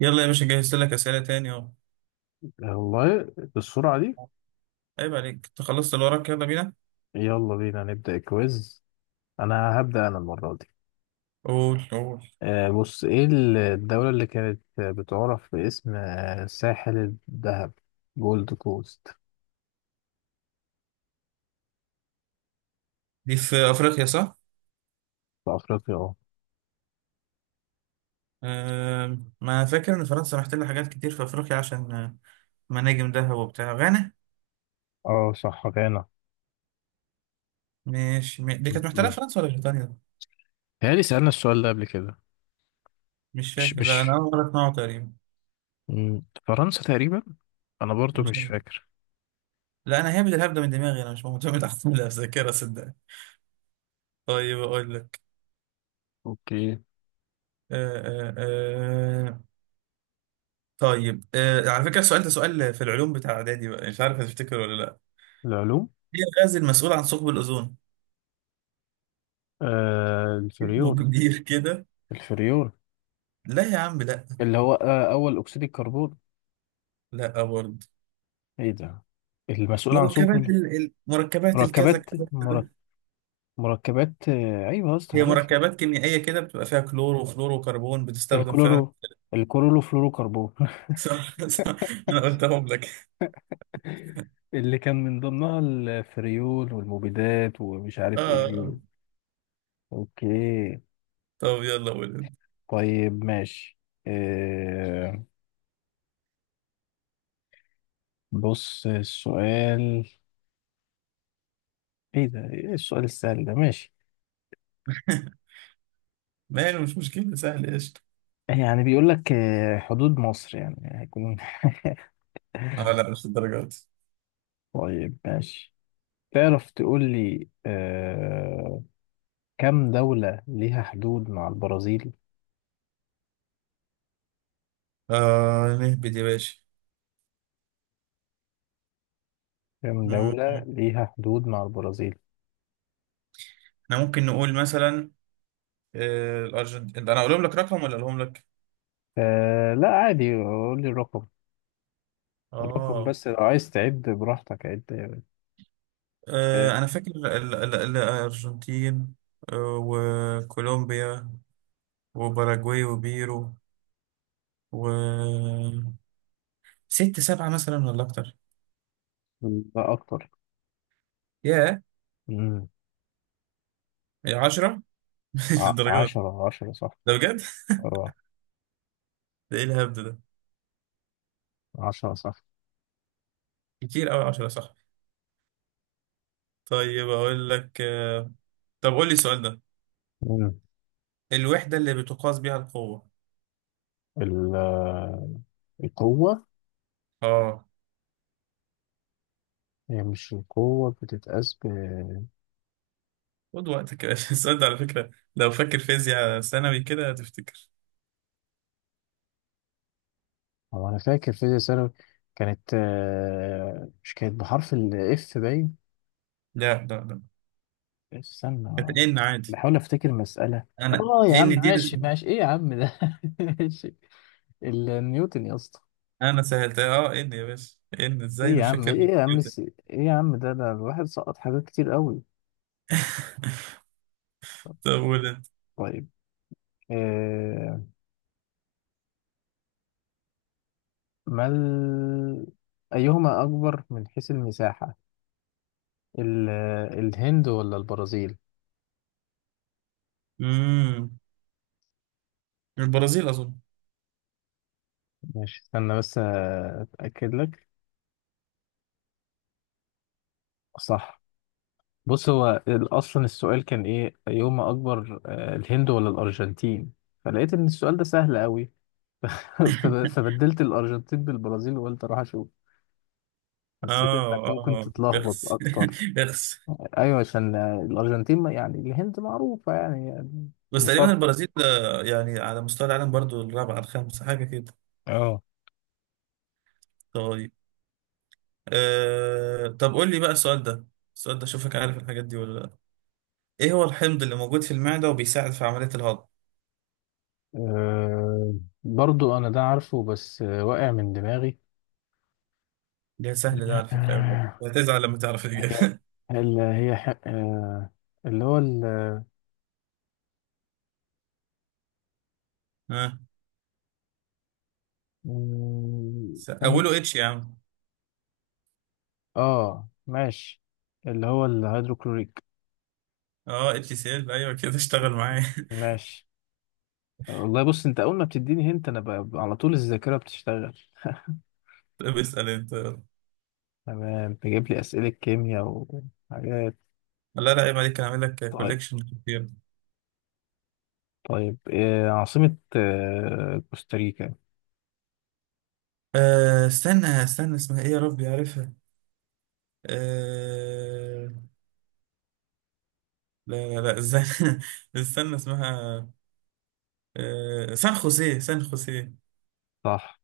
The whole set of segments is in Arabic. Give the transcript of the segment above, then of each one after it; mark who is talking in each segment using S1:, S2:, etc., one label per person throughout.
S1: يلا يا باشا، جهزت لك أسئلة تاني أهو.
S2: والله بالسرعة دي.
S1: عيب عليك، أنت خلصت اللي وراك؟ يلا بينا.
S2: يلا بينا نبدأ الكويز. أنا هبدأ أنا المرة دي.
S1: قول قول.
S2: بص إيه الدولة اللي كانت بتعرف باسم ساحل الذهب، جولد كوست؟
S1: دي في أفريقيا صح؟
S2: في أفريقيا. أه
S1: ما فاكر إن فرنسا محتلة حاجات كتير في أفريقيا عشان مناجم ذهب وبتاع غانا.
S2: أه صح، غانا.
S1: مش دي
S2: م-
S1: كانت محتلة
S2: م.
S1: فرنسا ولا بريطانيا؟
S2: تهيألي سألنا السؤال ده قبل كده.
S1: مش
S2: مش
S1: فاكر، لا أنا
S2: مش
S1: أول مرة أسمعه تقريبا.
S2: م، فرنسا تقريبا. أنا برضو
S1: مش
S2: مش
S1: عارف.
S2: فاكر.
S1: لا أنا هابد الهبدة من دماغي، أنا مش معتمد على الذاكرة صدقني. طيب أقول لك.
S2: اوكي.
S1: أه أه أه طيب على فكرة السؤال ده سؤال في العلوم بتاع إعدادي بقى، مش عارف هتفتكر ولا لأ.
S2: العلوم.
S1: إيه الغاز المسؤول عن ثقب الأوزون؟
S2: آه
S1: اسمه
S2: الفريون.
S1: كبير كده.
S2: الفريون
S1: لا يا عم لا.
S2: اللي هو أول أكسيد الكربون.
S1: لا برضه.
S2: إيه ده المسؤول عن
S1: مركبات
S2: ثقب؟
S1: الكذا
S2: مركبات
S1: كذا
S2: مرك-
S1: كذا.
S2: مركبات، ايوه يا اسطى
S1: هي
S2: عارفها.
S1: مركبات كيميائية كده، بتبقى فيها كلور وفلور وكربون، بتستخدم فعلا.
S2: الكلورو، الكلورو فلورو كربون.
S1: صح صح. انا قلتهم لك.
S2: اللي كان من ضمنها الفريول والمبيدات ومش
S1: اه
S2: عارف ايه.
S1: آه.
S2: اوكي.
S1: طب يلا قول انت.
S2: طيب ماشي. آه، بص السؤال. ايه ده، ايه السؤال السهل ده؟ ماشي.
S1: ماله، مش مشكلة، سهل قشطة.
S2: يعني بيقول لك حدود مصر يعني هيكون.
S1: اه لا مش الدرجة دي.
S2: طيب ماشي. تعرف تقول لي كم دولة ليها حدود مع البرازيل؟
S1: نهبد يا باشا.
S2: كام
S1: مم.
S2: دولة ليها حدود مع البرازيل؟
S1: احنا ممكن نقول مثلا الأرجنتين. انا اقولهم لك رقم ولا اقولهم لك؟
S2: آه لا عادي، قول لي الرقم. الرقم،
S1: اه.
S2: بس لو عايز تعد براحتك عد يا باشا.
S1: أنا فاكر الأرجنتين، وكولومبيا وباراجواي وبيرو و ست سبعة مثلا ولا أكتر؟
S2: لا أكتر.
S1: ياه،
S2: مم.
S1: يا 10. للدرجة دي؟
S2: عشرة صح.
S1: ده بجد.
S2: اه
S1: ده إيه الهبد ده؟
S2: عشرة صح.
S1: كتير أوي، 10 صح. طيب أقول لك. طب قول لي السؤال ده.
S2: مم.
S1: الوحدة اللي بتقاس بيها القوة.
S2: ال- آه، القوة.
S1: آه
S2: هي مش القوة بتتقاس ب؟
S1: خد وقتك يا باشا. السؤال ده على فكرة، لو فاكر فيزياء ثانوي كده هتفتكر.
S2: هو أنا فاكر في ثانوي كانت مش كانت بحرف الإف باين؟
S1: لا لا لا،
S2: استنى
S1: كانت إن عادي.
S2: بحاول أفتكر مسألة.
S1: أنا
S2: اه يا عم
S1: إن دي.
S2: ماشي، ايه يا عم ده؟ ماشي. النيوتن يا اسطى.
S1: انا سهلتها. اه ان يا باشا، ان ازاي
S2: ايه يا
S1: مش
S2: عم
S1: فاكر
S2: ايه يا عم
S1: كده.
S2: ايه يا عم ده الواحد سقط حاجات كتير قوي.
S1: طب قول انت.
S2: طيب. آه. ما ال... ايهما اكبر من حيث المساحة، ال... الهند ولا البرازيل؟
S1: امم البرازيل اظن.
S2: ماشي استنى بس اتاكد لك. صح. بص هو اصلا السؤال كان ايه؟ ايهما اكبر الهند ولا الارجنتين؟ فلقيت ان السؤال ده سهل قوي. فبدلت الارجنتين بالبرازيل، وقلت اروح اشوف حسيت انك ممكن
S1: اه
S2: تتلخبط
S1: اخس.
S2: اكتر.
S1: اخس.
S2: ايوه عشان الارجنتين يعني الهند معروفه يعني.
S1: بس تقريبا
S2: مقر.
S1: البرازيل يعني على مستوى العالم برضو الرابعة الخامسة حاجة كده.
S2: اه.
S1: طيب. طب قول لي بقى السؤال ده. السؤال ده شوفك عارف الحاجات دي ولا لا. ايه هو الحمض اللي موجود في المعدة وبيساعد في عملية الهضم.
S2: أه برضو انا ده عارفه، بس واقع من دماغي.
S1: ده سهل ده على فكرة أوي
S2: آه،
S1: بقى. هتزعل لما تعرف
S2: هي
S1: الإجابة.
S2: ال- هي ح- آه، اللي هو ال.
S1: ها.
S2: مم،
S1: أوله
S2: خمس-
S1: اتش يا عم.
S2: اه ماشي. اللي هو الهيدروكلوريك.
S1: اه اتش سي ال، أيوه كده، اشتغل معايا.
S2: ماشي. والله بص، انت اول ما بتديني هنت انا على طول الذاكره بتشتغل.
S1: طب اسأل انت يلا.
S2: تمام، تجيب لي اسئله كيمياء وحاجات.
S1: لا لا عيب عليك، هعمل لك
S2: طيب.
S1: كوليكشن كتير.
S2: طيب عاصمة كوستاريكا.
S1: استنى استنى، اسمها ايه يا ربي عارفها. أه. لا لا لا، استنى. استنى اسمها. سان خوسيه سان خوسيه.
S2: صح.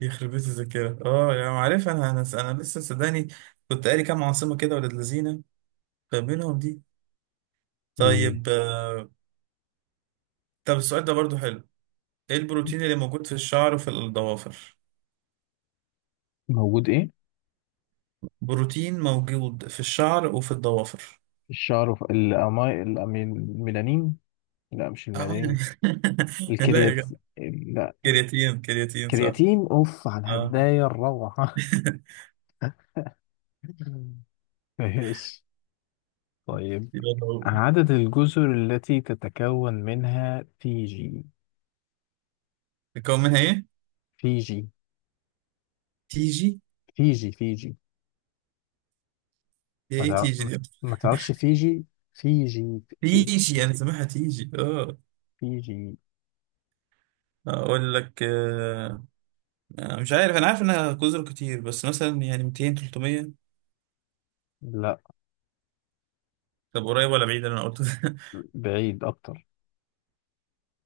S1: يخرب بيت الذاكرة. اه يا عم عارفها انا لسه صدقني، كنت قاري كام عاصمة كده ولاد لذينة، فمنهم دي.
S2: مم.
S1: طيب. طب السؤال ده برضو حلو. ايه البروتين اللي موجود في الشعر وفي الضوافر.
S2: موجود ايه؟
S1: بروتين موجود في الشعر وفي الضوافر.
S2: الشعر في الميلانين. لا مش
S1: آه.
S2: الميلانين.
S1: لا يا
S2: الكريات.
S1: جدع.
S2: لا.
S1: كرياتين كرياتين صح.
S2: كرياتين. اوف على
S1: اه.
S2: الهدايا الروعة. ماشي. طيب.
S1: يبقى هو.
S2: عدد الجزر التي تتكون منها فيجي.
S1: يكون منها ايه؟
S2: فيجي
S1: تيجي.
S2: فيجي فيجي
S1: هي
S2: ما
S1: ايه
S2: تع-
S1: تيجي
S2: ما
S1: دي؟
S2: ما تعرفش فيجي. فيجي في-
S1: تيجي، انا سامعها تيجي، اه.
S2: فيجي.
S1: اقول لك. آه. مش عارف، انا عارف انها جزر كتير، بس مثلا يعني 200 300.
S2: لا،
S1: طب قريب ولا بعيد اللي انا قلته ده؟
S2: بعيد اكتر.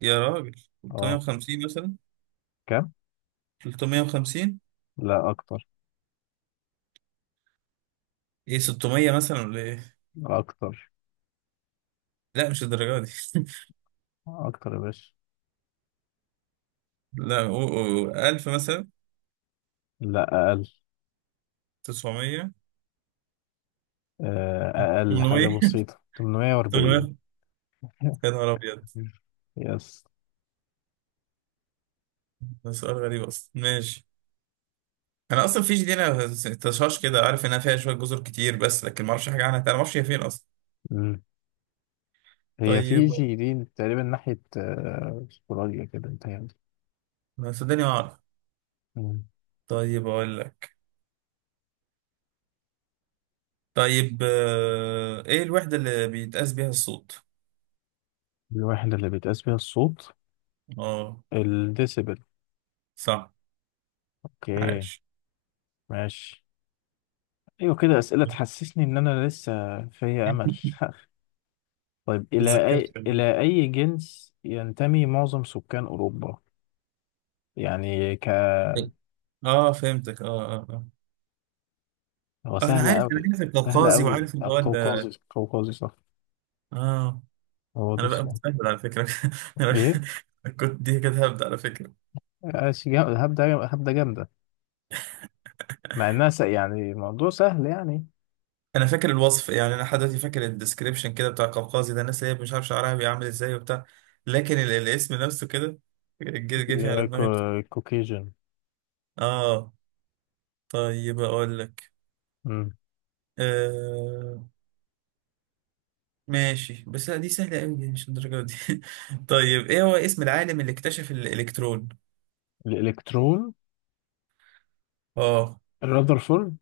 S1: يا راجل.
S2: اه.
S1: 350 مثلا. 350.
S2: لا اكتر.
S1: ايه، 600 مثلا ولا ايه؟
S2: اكتر.
S1: لا مش الدرجه دي.
S2: اكتر يا باشا.
S1: لا و 1000 مثلا.
S2: لا اقل.
S1: 900.
S2: اقل حاجه
S1: 800.
S2: بسيطه،
S1: 800.
S2: 840.
S1: يا نهار ابيض.
S2: يس.
S1: ده سؤال غريب اصلا، ماشي. انا اصلا فيجي دي انا، تشاش كده عارف انها فيها شويه جزر كتير، بس لكن ما اعرفش حاجه عنها، انا ما اعرفش هي فين اصلا.
S2: مم. هي
S1: طيب.
S2: فيجي دي تقريبا ناحيه استراليا كده انت يعني.
S1: ما صدقني، ما اعرف.
S2: مم.
S1: طيب اقول لك. طيب ايه الوحده اللي بيتقاس بيها الصوت.
S2: الوحده اللي بيتقاس بيها الصوت.
S1: اه
S2: الديسيبل.
S1: صح،
S2: اوكي.
S1: عاش.
S2: ماشي. ايوه كده، اسئله تحسسني ان انا لسه فيا امل. طيب
S1: اتذكرت.
S2: الى اي جنس ينتمي معظم سكان اوروبا؟ يعني ك.
S1: اه فهمتك،
S2: هو
S1: انا
S2: سهل
S1: عارف انا
S2: أوي.
S1: عارف
S2: سهل
S1: القوقازي،
S2: أوي.
S1: وعارف اللي هو
S2: قوقازي قوقازي صح.
S1: اه
S2: هو ده
S1: انا بقى
S2: السؤال.
S1: متأهل على فكره. انا
S2: إيه؟
S1: كنت دي كده هبدأ على فكره.
S2: هبدة جامدة، مع إنها يعني الموضوع سهل يعني.
S1: انا فاكر الوصف يعني، انا لحد دلوقتي فاكر الديسكريبشن كده بتاع قوقازي، ده الناس اللي هي مش عارف شعرها بيعمل ازاي وبتاع. لكن الاسم نفسه كده جه جه في على دماغي.
S2: الكوكيجن.
S1: اه. طيب اقول لك. آه ماشي بس لا دي سهله قوي، دي مش الدرجه دي. طيب ايه هو اسم العالم اللي اكتشف الالكترون.
S2: الإلكترون.
S1: اه
S2: الرذرفورد.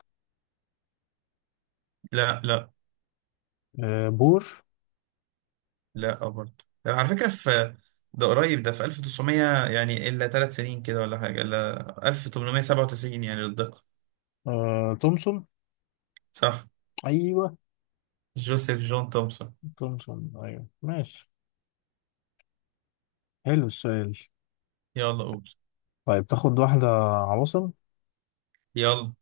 S1: لا لا
S2: بور.
S1: لا، برضه. على فكره في، ده قريب ده، في 1900 يعني الا 3 سنين كده ولا حاجه، الا 1897 يعني للدقه.
S2: تومسون.
S1: صح،
S2: أيوه.
S1: جوزيف جون تومسون.
S2: تومسون أيوه ماشي. حلو السؤال.
S1: يلا قول.
S2: طيب تاخد واحدة، عواصم.
S1: يلا.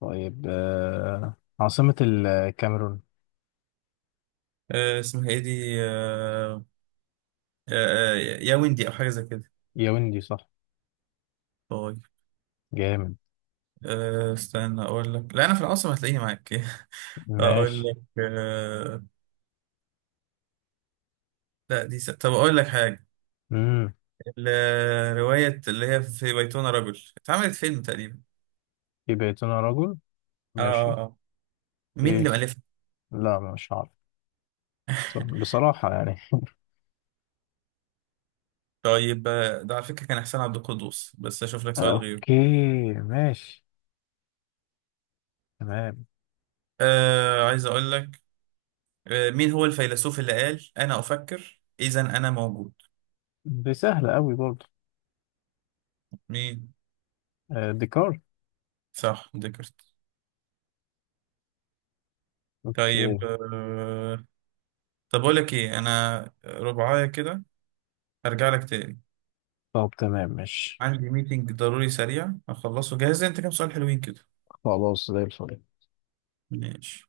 S2: طيب عاصمة الكاميرون.
S1: اسمها ايه دي. آه آه يا ويندي او حاجه زي كده.
S2: ياوندي صح.
S1: طيب.
S2: جامد.
S1: استنى اقول لك. لا انا في العاصمه هتلاقيني معاك. اقول
S2: ماشي.
S1: لك. لا دي طب اقول لك حاجه.
S2: امم.
S1: الروايه اللي هي في بيتنا رجل، اتعملت فيلم تقريبا.
S2: يبقى يا ترى رجل.
S1: اه آه،
S2: ماشي.
S1: آه. مين
S2: ايه؟
S1: اللي مؤلفها.
S2: لا مش عارف. بصراحة يعني.
S1: طيب ده على فكره كان احسان عبد القدوس، بس اشوف لك سؤال
S2: اوكي.
S1: غيره.
S2: ماشي. تمام.
S1: عايز اقول لك. مين هو الفيلسوف اللي قال انا افكر اذا انا موجود.
S2: دي سهلة قوي برضه.
S1: مين؟
S2: ديكار.
S1: صح، ديكارت.
S2: اوكي.
S1: طيب. طب أقول لك إيه، أنا ربعاية كده، هرجع لك تاني.
S2: طب تمام ماشي.
S1: عندي ميتنج ضروري سريع هخلصه، جاهز أنت كام سؤال حلوين كده.
S2: خلاص زي الفل.
S1: ماشي.